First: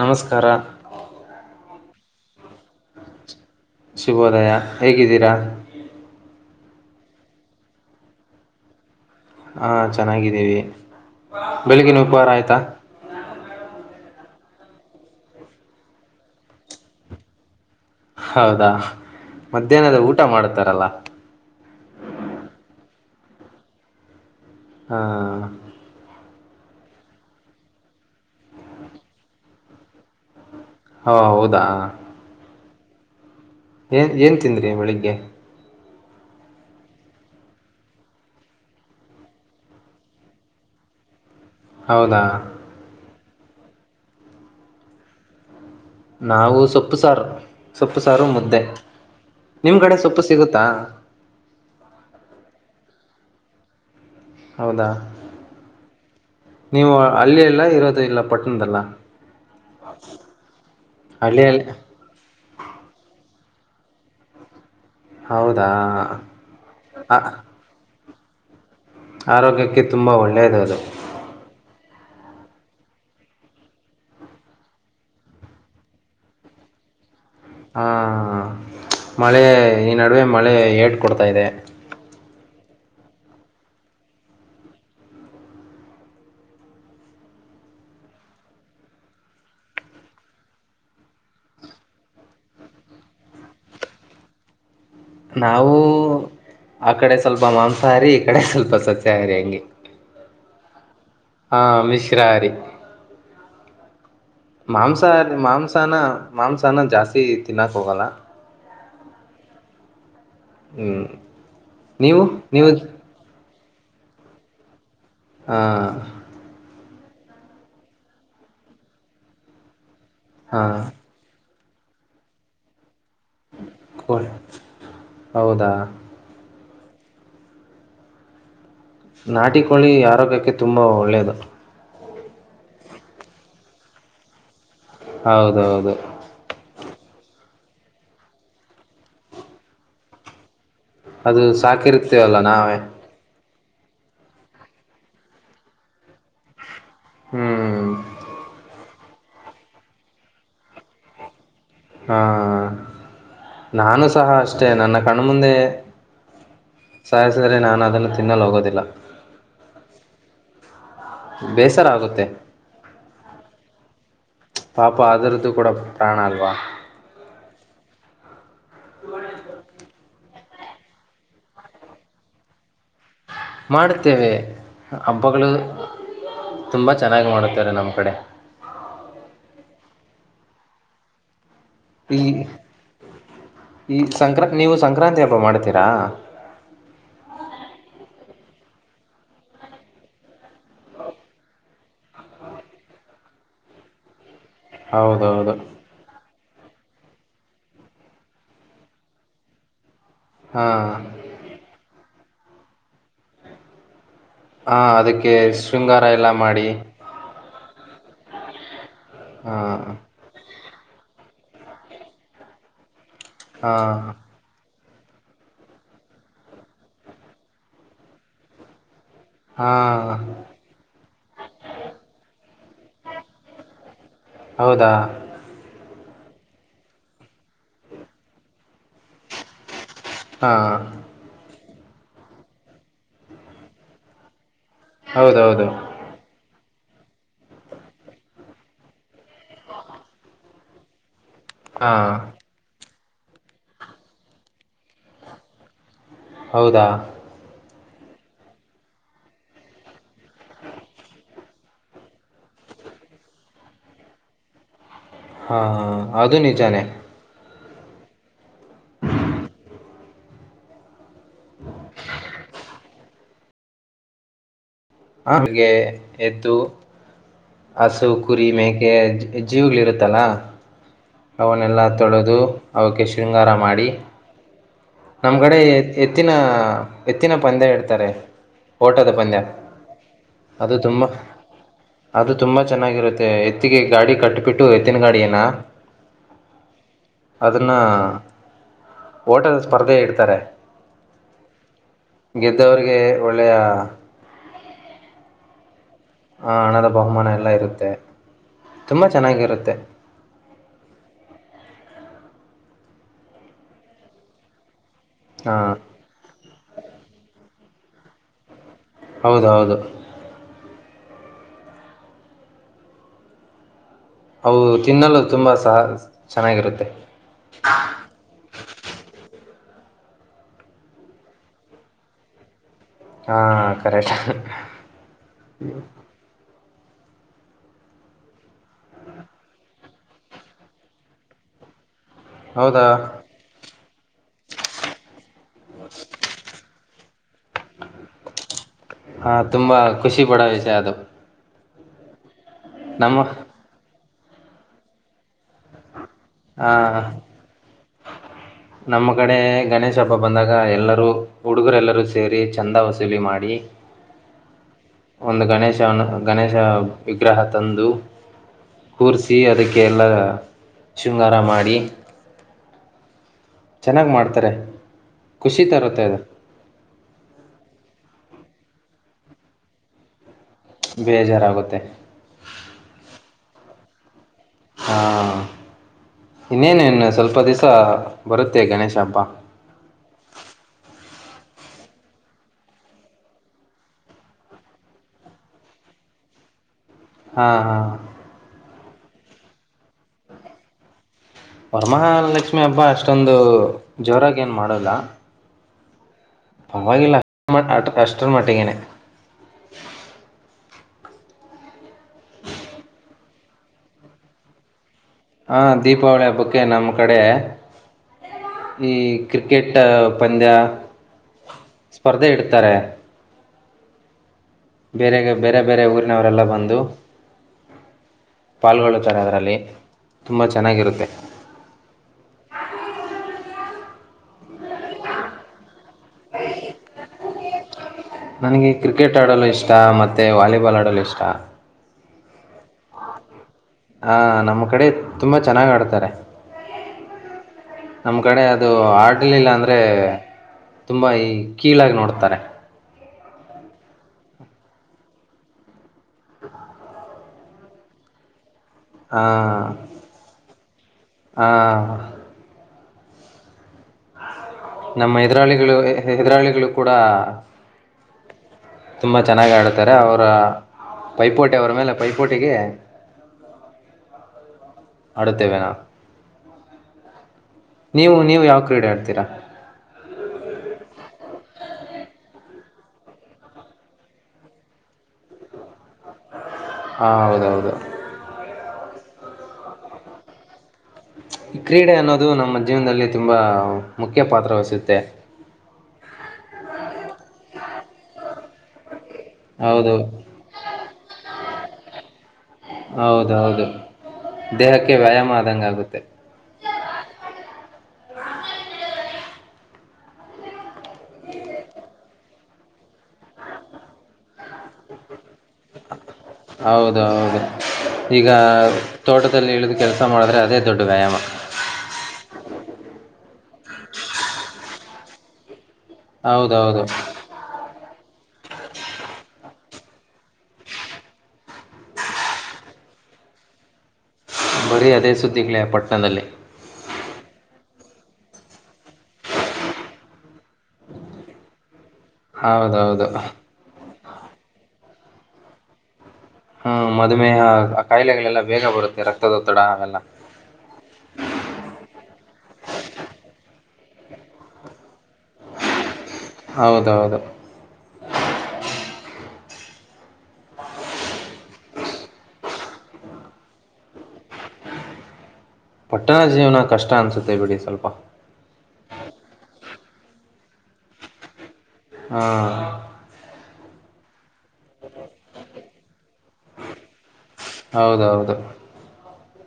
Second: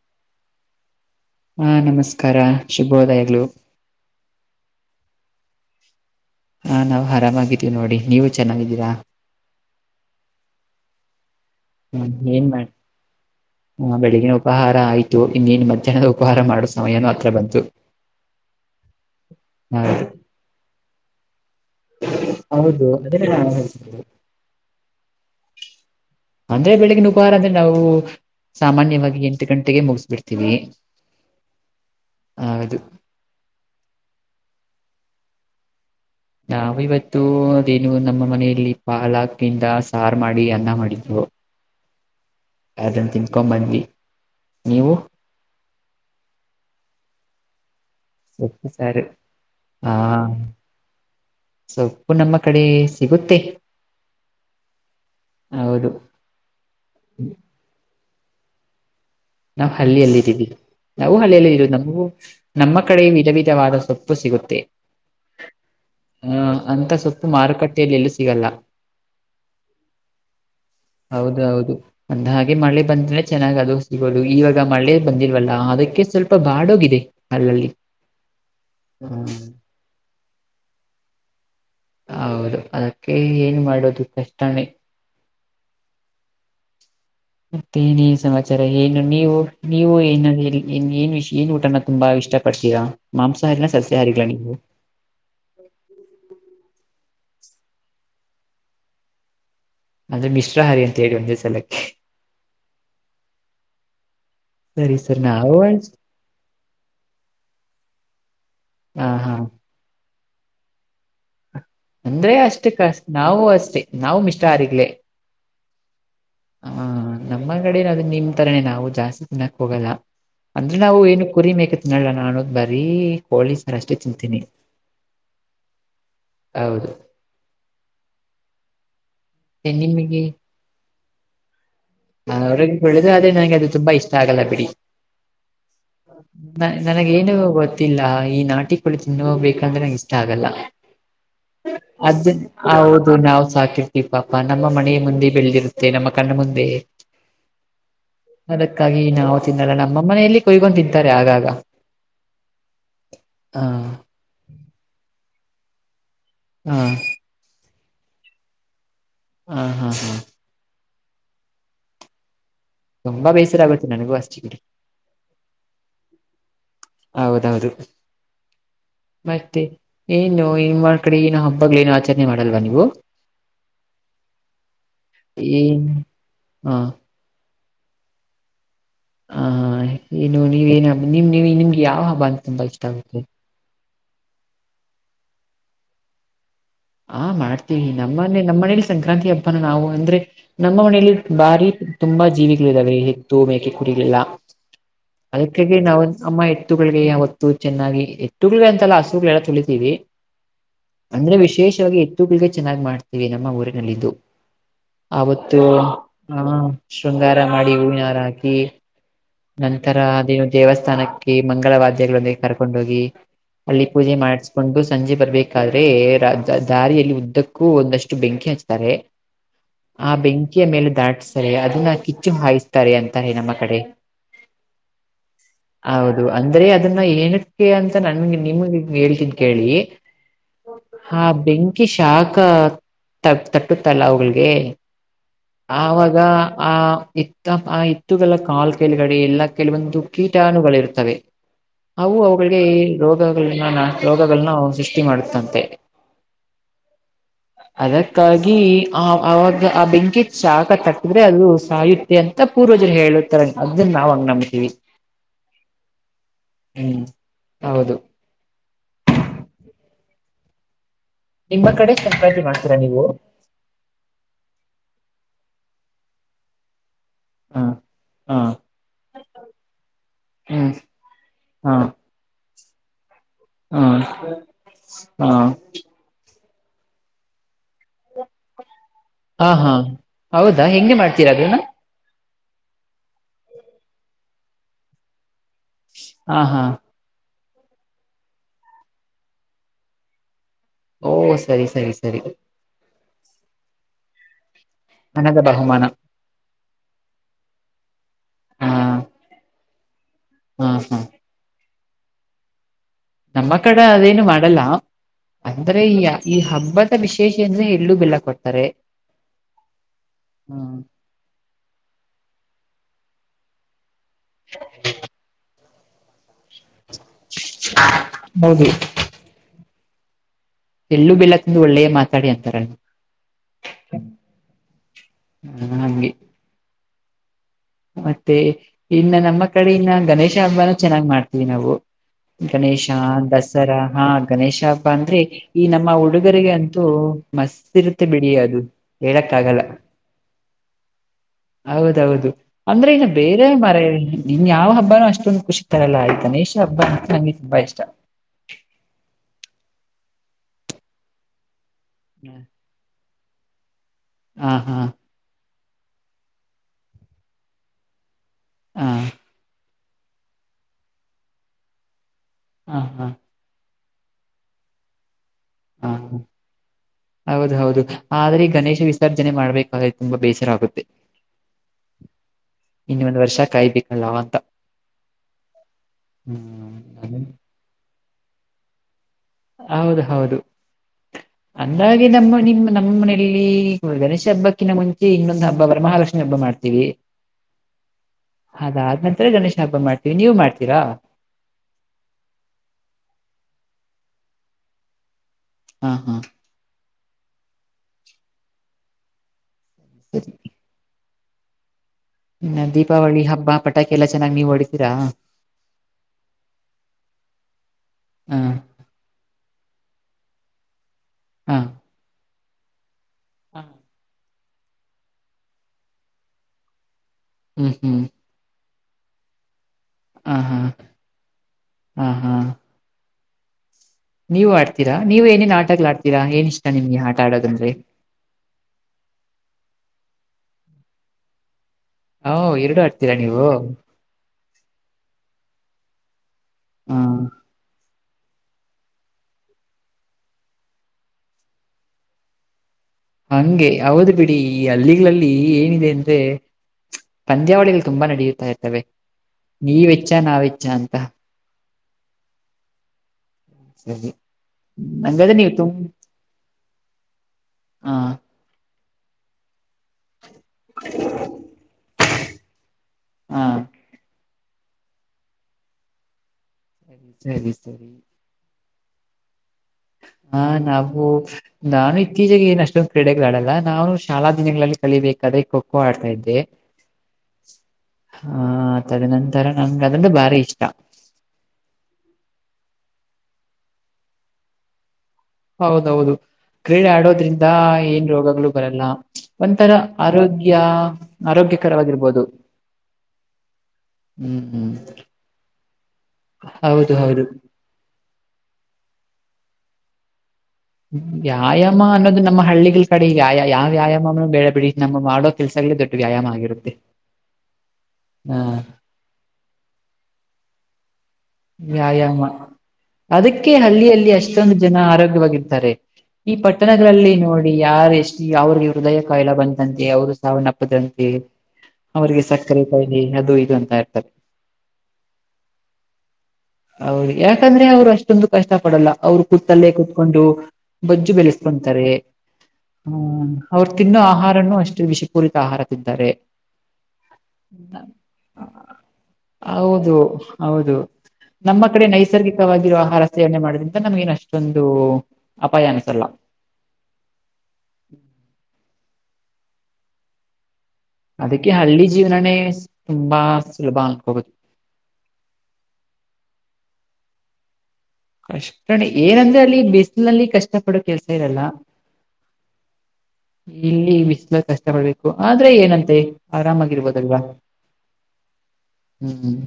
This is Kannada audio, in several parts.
ನಮಸ್ಕಾರ ಹಾ ನಮಸ್ಕಾರ ಶುಭೋದಯಗಳು ಶುಭೋದಯ ಹೇಗಿದ್ದೀರಾ ಹಾ ನಾವು ಆರಾಮಾಗಿದೀವಿ ನೋಡಿ ನೀವು ಚೆನ್ನಾಗಿದ್ದೀರಾ ಹಾ ಚೆನ್ನಾಗಿದ್ದೀವಿ ಬೆಳಿಗಿನ ಉಪಹಾರ ಆಯ್ತಾ ಹ ಬೆಳಿಗಿನ ಉಪಹಾರ ಆಯ್ತು ಇನ್ನನ್ ಮಧ್ಯಾಹ್ನದ ಉಪಹಾರ ಮಾಡೋ ಸಮಯನೂ ಹತ್ರ ಬಂತು ಹೌದಾ ಮಧ್ಯಾಹ್ನದ ಊಟ ಮಾಡತಾರಲ್ಲ ಹೌದು ಅದನ್ನ ನಾಬುದು ಹಾ ಅಂದ್ರೆ ಬೆಳಿಗ್ಗೆ ಉಪಹಾರ ಅಂದ್ರೆ ನಾವು ಸಾಮಾನ್ಯವಾಗಿ ಎಂಟು ಗಂಟೆಗೆ ಮುಗಿಸ್ಬಿಡ್ತೀವಿ ಹಾ ಹೌದಾ ಹೌದು ಏನ್ ಏನ್ ತಿಂದ್ರಿ ಬೆಳಿಗ್ಗೆ ನಾವವು ಇವತ್ತು ಅದೇನು ನಮ್ಮ ಮನೆಯಲ್ಲಿ ಪಾಲಕಿಂದ ಸಾರು ಮಾಡಿ ಅನ್ನ ಮಾಡಿಧ್ರ್ ಹೌದಾ ತಿಂಕೊಂಡು ಬಂದ್ವಿ ನೀವು ನಾವು ಸೊಪ್ಪು ಸಾರು ಸೊಪ್ಪು ಸಾರು ಮುದ್ದೆ ಸೊಪ್ಪು ಸಾರು ನಿಮ್ ಹಾ ಕಡೆ ಸೊಪ್ಪು ಸಿಗುತ್ತಾ ಸೊಪ್ಪು ನಮ್ಮ ಕಡೆ ಸಿಗುತ್ತೆ ಹೌದಾ ಹೌದು ನೀವು ಹಳ್ಳಿ ಅಲ್ಲ ಇರೋದು ಇಲ್ಲ ಪಟ್ಟಣದಲ್ಲ ನಾವವು ಹಲ್ಲಿಯಲ್ಲಿ ಇದ್ದೀವಿ ನಾವು ಹಲ್ಲಿಯಲ್ಲಿ ಹಳ್ಳಿಯಲ್ಲಿ ಇದವಿ ನಮವು ನಮ್ಮ ಕಡೆ ವಿಧವ ವಾದ ಸೊಪ್ಪು ಸಿಗುತ್ತೆ ಹೌದಾ ಆ ಅಂತ ಆ- ಸೊಪ್ಪು ಮಾರುಕಟ್ಟೆಯಲ್ಲಿ ಎಲ್ಲಿ ಸಿಗಲ್ಲ ಆರೋಗ್ಯಕ್ಕೆ ತುಂಬ ಒಳ್ಳೆಯದು ಅದು ಒಂದ್ ಹಾಗೆ ಮಳೆ ಬಂದ್ರೆ ಚೆನ್ನಾಗ್ ಅದು ಇಗೋದು ಈವಾಗ ಮಳೆ ಬಂದಿಲ್ವಲ್ಲ ಅದಕ್ಕೆ ಸ್ವಲ್ಪ ಬಾಡ ಹೋಗಿದೆ ಹಾ ಮಳೆ ಈ ನಡುವೆ ಮಳೆ ಏಟ್ ಕೊಡ್ತಾ ಇದೆ ಹೌದು ಅದಕ್ಕೆ ಏನ್ ಮಾಡೋದು ಕಷ್ಟನೇ ಹ [inaudible] ಮತ್ತೆನನ್ ಸಮಾಚಾರ ಏನು ನೀವು ನೀವು ಏ ಏನ್ಷ ಏನ್ ಊಟನ ತುಂಬಾ ಇಷ್ಟ ಪಡ್ತೀರಾ ಮಾಂಸಾಹಾರಿನ ಸಸ್ಯ ಹಾರಿನಾ ನೀವು ನಾವು ಆ ಕಡೆ ಸ್ವಲ್ಪ ಮಾಂಸಾಹಾರಿ ಈ ಕಡೆ ಸ್ವಲ್ಪ ಸಸ್ಯಾಹಾರಿ ಹಂಗೆ ಅದು ಮಿಶ್ರಾಹಾರಿ ಹೇಳಿ ಒಂದೇ ಹಾ ಸಲಕ್ಕೆ ಮಿಶ್ರಾಹಾರಿ ಸರಿ ಮಾಂಸ ಸರ್ ನಾವು ಮಾಂಸಾನ ಮಾಂಸನ ಜಾಸ್ತಿ ತಿನ್ನಕ್ ಹೋಗಲ್ಲ ಹಾ ಹಾ ಹ್ಮ್ ನೀವು ಅಂದ್ರೆ ನೀವು ಅಷ್ಟು ಕಷ್ಟ ನಾವು ಅಷ್ಟೇ ನಾವು ಮಿಷ್ಟ ಆಾರಿಗ್ಲೆ ಹಾ ಹ ನಮ್ಮಗಡೆನ ಅದ ನಿಮ್ ತರನನೆ ನಾವು ಜಾಸ್ತಿ ತಿನ್ನಾಕ್ ಹೋಗಲ್ಲ ಹಾ ಅಂದ್ರೆ ನಾವು ಏನು ಕುರಿಬೇಕೇಕತ್ನಳ ನಾನದ್ ಬರೀ ಪೊಲೀಸರಷ್ಟೇ ಕೋಳಿ ತಿಲ್ಂತೀನಿ ಹೌದಾ ಹೌದು ನಾಟಿ ಕೋಳಿ ಆರೋಗ್ಯಕ್ಕೆ ತುಂಬಾ ಒಳ್ಳೇದು ಅವ್ರ ಬೆಳಿದ ಆದ್ರೆ ನಂಗೆ ಅದು ತುಂಬಾ ಇಷ್ಟ ಆಗಲ್ಲ ಬಿಡಿ ಹೌದೌದು ನನಗ ಏನು ಗೊತ್ತಿಲ್ಲ ಈ ನಾಟಿಗಳು ತಿನ್ೋಗ್ಬೇಕಂದ್ರೆ ನಂಗೆ ಇಷ್ಟ ಆಗಲ್ಲ ಅದು ಅದ ಸಾಕಿರ್ತೀವಲ್ಲ ನಾವೇ ಹೌದು ನಾವವು್ ಸಾಕ ರ್ತಿೀ ಪಾಪಾ ನಮ್ಮ ಮನ ಮುಂದೆ ಬೆಳೆದಿರುತ್ತೆ ನಮ್ಮ ಕಣ್ಣ ಮುಂದೆ ಹ್ಮ್ ಅದಕ್ಕಾಗಿ ನಾವು ತಿನ್ನಲ್ಲ ನಮ್ಮ ಮನೆಯಲ್ಲಿ ಕೊಯ್ಕೊಂಡ ತಿಂತಾರೆ ಆಗಾಗ ಹಾ ಹ ನಾನು ಸಹ ಅಷ್ಟೆ ನನ್ನ ಕಣ ಮುುಂದೆ ಹ ಸಾಯಿಸಿದ್ರರೆೆ ನಾನು ಅದನ್ನು ತಿನ್ನಲು ಹೋಗೋದಿಲ್ಲ ಹಾ ಹಾ ಹಾ ಬೇಸರ ಆಗುತ್ತೆ ತುಂಬಾ ಬೇಸರ ಆಗುತ್ತೆ ನನಗೂ ಅ ಪಾಪ ಅದರದ್ದು ಕೂಡ ಪ್ರಾಣ ಅಲ್ವಾ ಹೌದೌದು ಮತ್ತೆ ಏ ಇನ್ನು ಇನ್ಳ ಕಡೆ ಇ ಹಬ್ಬಗ್ಏನು ಆಚರಣೆ ಮಾಡಲ್ವ ನೀವು ಮಾಡುತ್ತೇವೆ ಹಬ್ಬಗಳು ಏನ್ ಹ ತುಂಬ ಚೆನ್ನಾಗಿ ಮಾಡುತ್ತಾರೆ ನಮ ಅಡೆ ಹ ಏನು ನೀವೇನ ಹಬ್ ನಿಮ್ ನೀ ನಿಮ್ಗೆ ಯಾವ ಈ ಹಬ್ಬ ಅಂತ ತುಂಬಾ ಇಷ್ಟ ಆಗುತ್ತೆ ಈ ಸಂಕ್ರ ನೀವು ಸಂಕ್ರಾಂತಿ ಹಬ್ಬ ಮಾಡ್ತೀರಾ ನನೆ ನಮ್ಮ ಮನೇಲಿ ಸಂಕ್ರಾಂತಿ ಹಬ್ಬಾನ ನಾವು ಅಂದ್ರೆ ನಮ್ಮ ಮನೆಯಲ್ಲಿ ಬಾರಿ ತುಂಬಾ ಜೀವಿಗಳು ಇದಾವೆ ತ್ತುು ಮೇಕೆ ಕುಡಿಲಿಲ್ಲ ಹೌದೌದು ಅದಕ್ಕಾಗಿ ನಾವು ಅಮ್ಮ ಎತ್ತುುಗಳಿಗೆ ಹೊತ್ತು ಚೆನ್ನಾಗಿ ಎಟ್ಟುಗಳಿಗೆ ಅಂತೆಲ್ಲ ಹಸುಗಳೆಲ್ಲ ತೊಳಿತೀವಿ ಹಾ ಎತ್ತುಗಳಿಗೆ ಚೆನ್ನ್ ಮಾಡ್ತತಿವಿ ನಮ್ಮ ಊರಿನಲ್ಲಿಿದ್ದು ಹಾಂ ಅದಕ್ಕೆ ಆತ್ತು ಶೃಂಗಾರ ಎಲ್ಲ ಹ ಮಾಡಿ ಶೃಂಗಾರ ಮಾಡಿ ಹೂವಿನಾರ ಹಾಕಿ ಹಾಂ ನಂತರ ಅದ ದೇವಸ್ಥಾನಕ್ಕೆ ಮಂಗಳ ವಾದ್ಯಗಳೊಂದಿಗೆ ಕರ್ಕೊಂಡ ಹೋಗಿ ಅಲ್ಲಿ ಹಾಂ ಪೂಜೆ ಮಾಡಸ್ಕೊಂಡು ಸಂಜೆ ಬರ್ಬೇಕಾದ್ರೆ ದಾರಿಯಲ್ಲಿ ಉದ್ದಕ್ಕೂ ಒಂದಷ್ಟು ಬೆಂಕಿ ಹಚ್ತಾರೆ ಹಾಂ ಆ ಬೆಂಕಿಯ ಮೇಲೆ ದಾಟಸ್ತಾರೆ ಅದನ್ನ ಕಿಚ್ಚು ಹಾಯಿಸ್ತಾರೆ ಅಂತಾರೆ ನಮ್ಮ ಕಡೆ ಹೌದಾ ಹೌದು ಅಂದ್ರೆ ಅದನ್ನ ಏನಕ್ಕೆ ಅಂತ ನನ್ಗೆ ನಿಮಗೆ ಹೇಳ್ತನ್ ಕೇಳಿ ಹಾಂ ಹಾ ಬೆಂ ಹಿ ಶಾಖ ತ ತಟ್ಟುತ್ತಲ್ಲ ಅವವುಿಗೆ ಹೌದೌದು ಆವಾಗ ಆ ಇತ್ತ ಆ ಹಿತ್ತುಗಳ ಕಾಲ್ ಕೆಲುಗಡೆ ಎಲ್ಲ ಕೆಲವೊಂದು ಕೀಟಾಣುಗಳ ಇರ್ತವೆ ಹಾಂ ಅವು ಅವುಗಳಿಗೆ ರೋಗಗಳನ್ನ ನ ರೋಗಗಳನ್ನ ಸೃಷ್ಟಿ ಮಾಡುತ್ತಂತೆ ಹೌದಾ ಅದಕ್ಕಾಗಿ ಆ ಅವಾಗ ಆ ಬೆಂಕಿ ಶಾಕ ತಟ್ಟಿದ್ರೆ ಅದು ಸಾಯುತ್ತೆ ಅಂತ ಪೂರ್ ್ರ ಹೇಳತರ ಅದನ್ನ ನಾಾವ ಹಂಗ್ ನಂಬ್ತೀವಿ ಹಾ ಅದು ನಿಜಾನೆ ಹ್ಮ್ ಹೌದು ಹ ನಿಮ್ಮ ಕಡೆ ಸಂಪಾತಿ ಮಾಡ್ತೀರಾ ನೀವು ನಮಗೆ ಎ್ದು ಹ ಹಸು ಹ ಕುರಿ ಮೇಕೆ ಜೀವುಗಳ ಇರುತ್ತಲ್ಲ ಹ್ಮ್ ಹ ಅವನ್ನೆಲ್ಲಾ ತೊಳೆದು ಅವಕ್ಕೆ ಶೃಂಗಾರ ಮಾಡಿ ಹ ಹ ನಮ್ಮ ಕಡೆ ಎತ್ತಿನ ಹ ಎತ್ತಿನ ಪಂದ್ಯ ಇಡ್ತಾರೆ ಓಟದ ಪಂದಯ ಹ ಹಾ ಹೌದಾ ಅದು ಹೆಂಗೆ ತುಂಬಾ ಮಾಡ್ತೀರಾ ಅದನ್ನ ಅದು ತುಂಬ ಚೆನ್ನಾಗಿರುತ್ತೆ ಎತ್ತಿಗೆ ಗಾಡಿ ಕಟ್ಟಿಬಿಟ್ಟು ಎತ್ತಿನ ಗಾಡಿಯನ್ನು ಹಾ ಹಾ ಅದನ್ನ ಓಟದ ಸ್ಪರ್ಧೆ ಇಡ್ತಾರೆ ಓ ಸರಿ ಸರಿ ಸರಿ ಗೆದ್ದವರಿಗೆ ಒಳ್ಳೆಯ ನನಗೆ [unintelligible] ಬಹುಮಾನ ಹಣದ ಬಹುಮಾನ ಎಲ್ಲ ಇರುತ್ತೆ ತುಂಬ ಚೆನ್ನಾಗಿರುತ್ತೆ ಹ್ಮ್ ಹ್ಮ್ ನಮ್ಮ ಕಡೆ ಅದೇನು ಮಾಡಲ್ಲ ಹಾಂ ಅಂದ್ರೆ ಈ ಈ ಹಬ್ಬದ ವಿಶೇಷ ಎಲ್ಲು ಬೆಲ್ಲ ಕೊಡ್ತಾರೆ ಹೌದ ಹೌದು ಹ್ಮ ಹೌದು ತಿನ್ನಲು ತುಂಬಾ ಸ ಚೆನ್ನಾಗಿರುತ್ತೆ. [inaudible] ಹೌದು ಎಲ್ಲು ಬೆಲ್ಲ ತಿಂದು ಒಳ್ಳೆಯ ಮಾತಾಡಿ ಅಂತಾರ. ಹಾ ಕರೆಕ್ಟ್. [inaudible] ಹಂಗೆ ಮತ್ತೆ ಇನ್ನ ನಮ್ಮ ಕಡೆ ಇನ್ನ ಗಣೇಶ ಹಬ್ಬಾನ ಚೆನ್ನಾಗ್ ಮಾಡ್ತೀವಿ ನಾವು. ಹೌದಾ ಗಣೇಶ ದಸರಾ ಹಾ ಗಣೇಶ ಹಬ್ಬ ಅಂದ್ರೆ ಈ ನಮ್ಮ ಹುಡುಗರಿಗೆ ಅಂತ. ಮಸ್ ಇರುತ್ತೆ ಬಿಡಿ ಅದು ಹೇಳಕ್ಕ ಆಗಲ್ಲ. ನಿಜ ಅದು ಹೌದೌದು ಅಂದ್ರೆ ಇನ್ನು ನಮ್ಮ ಬೇರೆ ಮರ ನಿನ್ ಯಾವ ಹಬ್ಬಾನೂ ಅಷ್ಟೊಂದು ಖುಷಿ ತರಲ್ಲ ಆಯ. ಹಾ ನಮ್ಮ ಕಡೆ. ಗಣೇಶ ಹಬ್ಬ ಬಂದಾಗ ಎಲ್ಲರೂ ಹುಡುಗರೆಲ್ಲರೂ ಸೇರಿ ಚಂದ ವಸೂಲಿ ಮಾಡಿ. ಹ್ಮ ಹಾ. ಒಂದು ಗಣೇಶ ವಿಗ್ರಹ ತಂದು ಹಾ ಕೂರಿಸಿ ಅದಕ್ಕೆ. ಗೆಲ್ಲ ಶೃಂಗಾರ ಮಾಡಿ. ಹಾ ಹಾ. ಚೆನ್ನಾಗ್ ಮಾಡ್ತಾರೆ. ಖುಷಿ ಹಾ ತರುತ್ತೆ ಅದು ಹೌದು ಹೌದು ಆದ್ರೆ ಈಗ. ಗಣೇಶ ವಿಸರ್ಜನೆ ಮಾಡ್ಬೇಕ್ರೆ ತುಂಬ ಬೇಸರ ಬೇಜಾರಾಗುತ್ತೆ ಇನ್ನ ಒಂದ್ ವರ್ಷ ಕಾಯ್ಬೇಕಲ್ಲ ಅಂತ. ಹಾ ಇನ್ನೇನೇನ್ ಹ್ಮ್ ಸ್ವಲ್ಪ ದಿವಸ ಬರುತ್ತೆ ಗಣೇಶ ಹಬ್ಬ. ಹೌದು ಹೌದು. [unintelligible] ಅಂದಾಗೆ ನಮ್ಮ ನಿಮ್ಮ್ ನಮ್ಮನೆಯಲ್ಲಿ ಗಣೇಶ ಹಬ್ಬಕ್ಕಿಂತ ಮುಂಚೆ ಇನ್ನೊಂದು ಹಬ್ಬವರ ಮಹಾಲಕ್ಷ್ಮಿ ಹಬ್ಬ ಮಾಡ್ತಾರೆ ಮಾಡ್ತೀವಿ ಹಾ ಹಾ. ಅದಾದ ನಂತರ ಗಣೇಶ ಹಬ್ಬ ಮಾಡ್ತೀವಿ ನೀವು ಮಾಡ್ತೀರಾ. ವರಮಹಾಲಕ್ಷ್ಮಿ ಹಬ್ಬ ಅಷ್ಟೊಂದು ಜೋರಾಗಿ ಏನ್ ಮಾಡಲ್ಲ. ಹಾ ಹಾ. ಪವಾಗಿಲ್ಲ ಅಷ್ಟರ ಮಟ್ಟಗೇನೇ. ರಿ. [unintelligible] ಹ ದೀಪಾವಳಿ ಹಬ್ಬ ಪಟಾಕಿ ಎಲ್ಲಾ ಚೆನ್ನಾಗಿ್ ನೀವ್ ಹೊಡಿತೀರಾ. ಹ ದೀಪಾವಳಿಯ ಬಗ್ಗೆ ನಮ್ಮ ಕಡೆ ಹಾ ಈ ಕ್ರ ಕ್ರಿಕೆಟ್ ಪಂದ್ಯ ಸ್ಪರ್ಧೆ ಇಡ್ತಾರೆ. ಹಾ. [unintelligible] ಬೇರೆಗೆ ಬೇರೆ ಬೇರೆ ಊರಿನವರೆಲ್ಲ ಬಂದು. ಹ್ಮ್ ಹ್ಮ್. ಪಾಲ್ಗೊಳ್ಳುತ್ತಾರೆ ಅದರಲ್ಲಿ ಹ ತುಂಬ ಹಾ ಚೆನ್ನಾಗಿರುತ್ತೆ. ಹಾ ಹಾ ನೀವು ಆಡ್ತೀರಾ ನೀವ ಏನೇನ್ ಆಟ ಆಡ್ತೀರಾ ಏನ್ ಇಷ್ಟ ನಿಮ್ಗೆ ಆಟ ಆಡೋದಂದ್ರೆ. ನನಗೆ ಕ್ರಿಕೆಟ್ ಆಡಲು ಇಷ್ಟ ಮತ್ತೆ ವಾಲಿಬಾಲ್ ಆಡಲು ಇಷ್ಟ. ಹ ಎರಡು ಆಡ್ತೀರಾ ನೀವು. ಆ ಕಡೆ ತುಂಬ ಚೆನ್ನಾಗ್ ಆಡ್ತಾರೆ. ಹಾ. ನಮ್ ಕಡೆ ಅದು ಆಡ್ಲಿಲ್ಲ ಅಂದ್ರೆ ತುಂಬಾ ಈ ಕೀಳಾಗಿ ನೋಡ್ತಾರೆ. ಹಂಗೆ ಹೌದು ಬಿಡಿ ಈ ಹಳ್ಳಿಗಳಲ್ಲಿ ಏನಿದೆ ಅಂದ್ರೆ ಪಂದ್ಯಾವಳಿಗಳು ತುಂಬಾ ನಡೆಯುತ್ತಾ ಇ ನೀವೆಚ್ಚ ನಾವೆಚ್ಚ ಅಂತ. ಬರ. ಸರಿ ನಮ್ಮ ಹಂಗಾದ್ರೆ ನೀವು ತುಮ್ ಹೆದುರಾಳಿಗಳು ಹೆದುರಾಳಿಗಳು ಕೂಡ. ಹ ತುಂಬಾ ಚೆನ್ನಾಗ ಆಡ್ತಾರೆ ಅವರ ಪೈಪೋಟಿ ಅವರ ಮೇಲೆ ಪೈಪೋಟಿಗೆ. ಹಾ ಹಾಡುತ್ತೇವೆ ನ. [unintelligible] ಕ್ರೀಡಾಡ್ತೀರಾ ಹಾ ನಾವು ನಾನು ಇತ್ತೀಚೆಗೆ ಏನ ಅಷ್ಟೊಂದು ಕ್ರಡೆಗ್ಡಲ್ಲ ನಾನೂ ಶಾಲಾ ದಿನಗಳಲ್ಲಿ ಕಲಿಬೇಕ ಅದೇ ಖ ಖೋ ಆಡ್ತಾ ಇದ್ದೆ ಹಾ ಹೌದೌದು ತರ ನನ್ಂಗ ಅದ್ರೆ ಬಾರಿ ಇಷ್ಟ ಈ ಕ್ರೀಡೆ ಅನ್ನೋದು ನಮ್ಮ ಜೀವನದಲ್ಲಿ ತುಂಬಾ ಮುಖ್ಯ ಪಾತ್ರ ವಹಿಸುತ್ತೆ ಹೌದೌದು ಕ್ರೀಡೆ ಆಡೋದ್ರಿಂದ ಏನ್ ರೋಗಗಳು ಬರಲ್ಲ ಒಂಥರ ಹೌದು ಆರೋಗ್ಯ ಆರೋಗ್ಯಕರವಾಗಿರ್ಬೋದು ಹೌದ ಹೌದು ಹ್ಮ್ ಹ್ಮ್ ದೇಹಕ್ಕೆ ವ್ಯಾಯಾಮ ಆದಂಗಗುತ್ತೆ ಹೌದು ಹೌದು ವ್ಯಯಾಮ ಅನ್ನೋದು ನಮ್ಮ ಹಳ್ಳಿಲ್ ಕಡೆ ವ್ಯಾಯ ಯಾವ್ಯಾಯಾಮ ಬೆಳ ಬಿ ನಮ್ಮ ಮಾಡೋ ಕೆಲ್ಸಾಗಲೇ ದೊಡ್ಡ ವ್ಯಾಯಾಮ ಆಗಿರುತ್ತೆ ಹೌದು ಹೌದು ಈಗ ಹ ತೋಟದಲ್ಲಿ ಇಳಿದ ಕೆಲಸ ಮಾಡಿದ್ರೆ ಅದೇ ದೊಡ್ಡ ವ್ಯಾಯಾಮ ವ್ಯಾಯಾಮ ಅದಕ್ಕೆ ಹಳ್ಳಿಯಲ್ಲಿ ಅಷ್ಟೊಂದು ಜನ ಆರೋಗ್ಯವಾಗಿದ್ದಾರೆ ಈ ಹೌದೌದು ಪಟ್ಟಣಗಳಲ್ಲಿ ನೋಡಿ ಯಾರ್ ಎಷ್ಟು ಯಾವ್ರಿಗೆ ಹೃದಯ ಕಾಯಿಲೆ ಬಂತ ಅಂತೇ ಅವರು ಸಾವನ್ನಪ್ಪದಂತೆ ಅವ್ರಿಗೆ ಸಕ್ಕರೆ ಕಾಯಲಿ ಅದು ಇದು ಅಂತ ಇರ್ತಾರೆ ಬರಿ ಅದೇ ಸ್ದಲ ಪಟ್ಟ ಹೌದು ಯಾಕಂದ್ರೆ ಅವ್ರು ಅಷ್ಟೊಂದು ಕಷ್ಟ ಪಡಲ್ಲ ಅವರು ಕೂುತ್ತಲ್ಲೇ ಕುೂತ್ಕೊಂಡು ಬಜ್ಜು ಬೆಳೆಸ್ಕೊಂತಾರೆ ಹೌದೌದು ಹ್ಮ್ ಅವ್ರು ತಿನ್ನೋ ಆಹಾರನು ಅಷ್ಟು ವಿಶಿ ಹುರಿತ ಆ ಹಾರ ತಿದ್ದಾರೆ ಹ್ಮ ಮದಮೆಹ ಕಾಯಿಲೆಗಳೆಲ್ಲ ಬೇಗ ಬರುತ್ತೆ ರಕ್ತದೊತ್ತಡ ಅವೆಲ್ಲ ಹೌದು ಹೌದು ನಮ್ಮ ಕಡೆ ನೈಸರ್ಗಿಕವಾಗಿರುವ ಆಹಾರ ಸೇವನೆ ಮಾಡೋದ್ರಿಂದ ನಮ್ಗೇನ ಅಷ್ಟೊಂದು ಅಪಾಯ ಅನ್ಸಲ್ಲ ಹೌದೌದು ಅದಕ್ಕೆ ಹಳ್ಳಿ ಜೀವನನೇ ತುಂಬಾ ಸುಲಭ ಅನ್ಕೋಬೋದು ಪಟ್ಟಣ ಜೀವನ ಕಷ್ಟ ಅನ್ಸುತ್ತೆ ಬಿಡಿ ಸ್ವಲ್ಪ ಕಷ್ಟ ಏನಂದ್ರೆ ಅಲ್ಲಿ ಬಿಸಿಲ್ನಲ್ಲಿ ಕಷ್ಟ ಪಡೋ ಕೆಲ್ಸ ಇರಲ್ಲ ಹಾ ಕಷ್ಟಪಡ್ಬೇಕು ಆದ್ರೆ ಏನಂತೆ ಆರಾಮಾಗಿರ್ಬೋದಲ್ವಾ ಹೌದೌದು ಹ್ಮ್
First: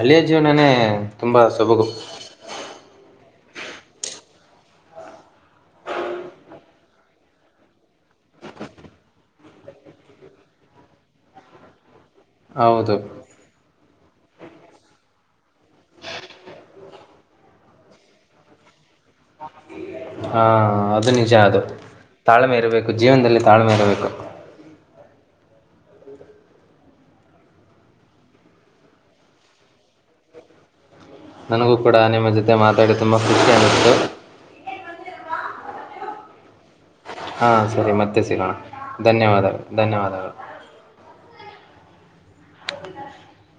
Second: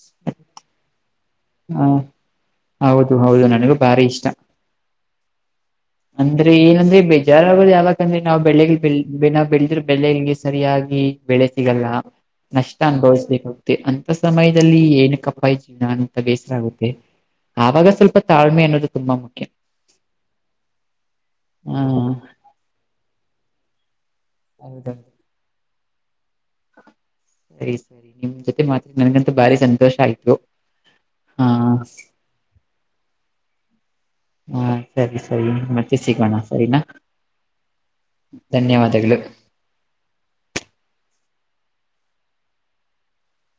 ಅಲ್ಲಿಯ ಜವನನೆ ಹಾ ಹೌದು ಹೌದು ನನಗೂ ಭಾರಿ ಇಷ್ಟ ಅಂದ್ರೆ ಏನಂದ್ರೆ ಬೇಜಾರಾಗ ಯಾವಕಂದ್ರೆ ನಾವ್ ಬೆಳ್ಳಿಗ್ ಬೆ ನಾವ್ ಬೆಳದ್ರ ಬೆಳೆಂಗೆ ಸರಿಯಾಗಿ ಬೆಳೆ ಸಿಗಲ್ಲ ನಷ್ಟ ಹೌದು ಅನುಭವಿಸ್ಬೇಕೋಗ ಸಮಯದಲ್ಲಿ ಏನ ಕಪ್ಪಾಯ್ ಚಿ ನಾನಂತ ಬೇಸರ ಆಗುತ್ತೆ ಆವಾಗ ಸ್ವಲ್ಪ ತಾಳ್ಮೆ ಅನ್ನೋದು ತುಂಬಾ ಮುಖ್ಯ ಹಾ ಅದು ನಿಜ ಅದು ಹಾ ತಾಳ್ಮೆ ಇರಬೇಕು ಜೀವನದಲ್ಲಿ ತಾಳ್ಮೆ ಇರಬೇಕು ಹೌದೌ [unintelligible] ಸರಿ ಸರಿ ನಿಮ್ ಜೊತೆ ಮಾತ ನನ್ಗಂತೂ ಭಾರಿ ಸಂತೋಷ ಆಯ್ತು ಹಾ ನನಗೂ ಕೂಡ ನಿಮ್ಮ ಜೊತೆ ಮಾತಾಡಿ ತುಂಬಾ ಖುಷಿ ಅನ್ನತ್ತು ಹಾ ಸರಿ ಸರಿ ಮತ್ತೆ ಸಿಗೋಣ ಸರಿನಾ ಹಾ ಸರಿ ಮತ್ತೆ ಸಿಗೋಣ ಧನ್ಯವಾದಗಳು ಧನ್ಯವಾದಗಳು ಹ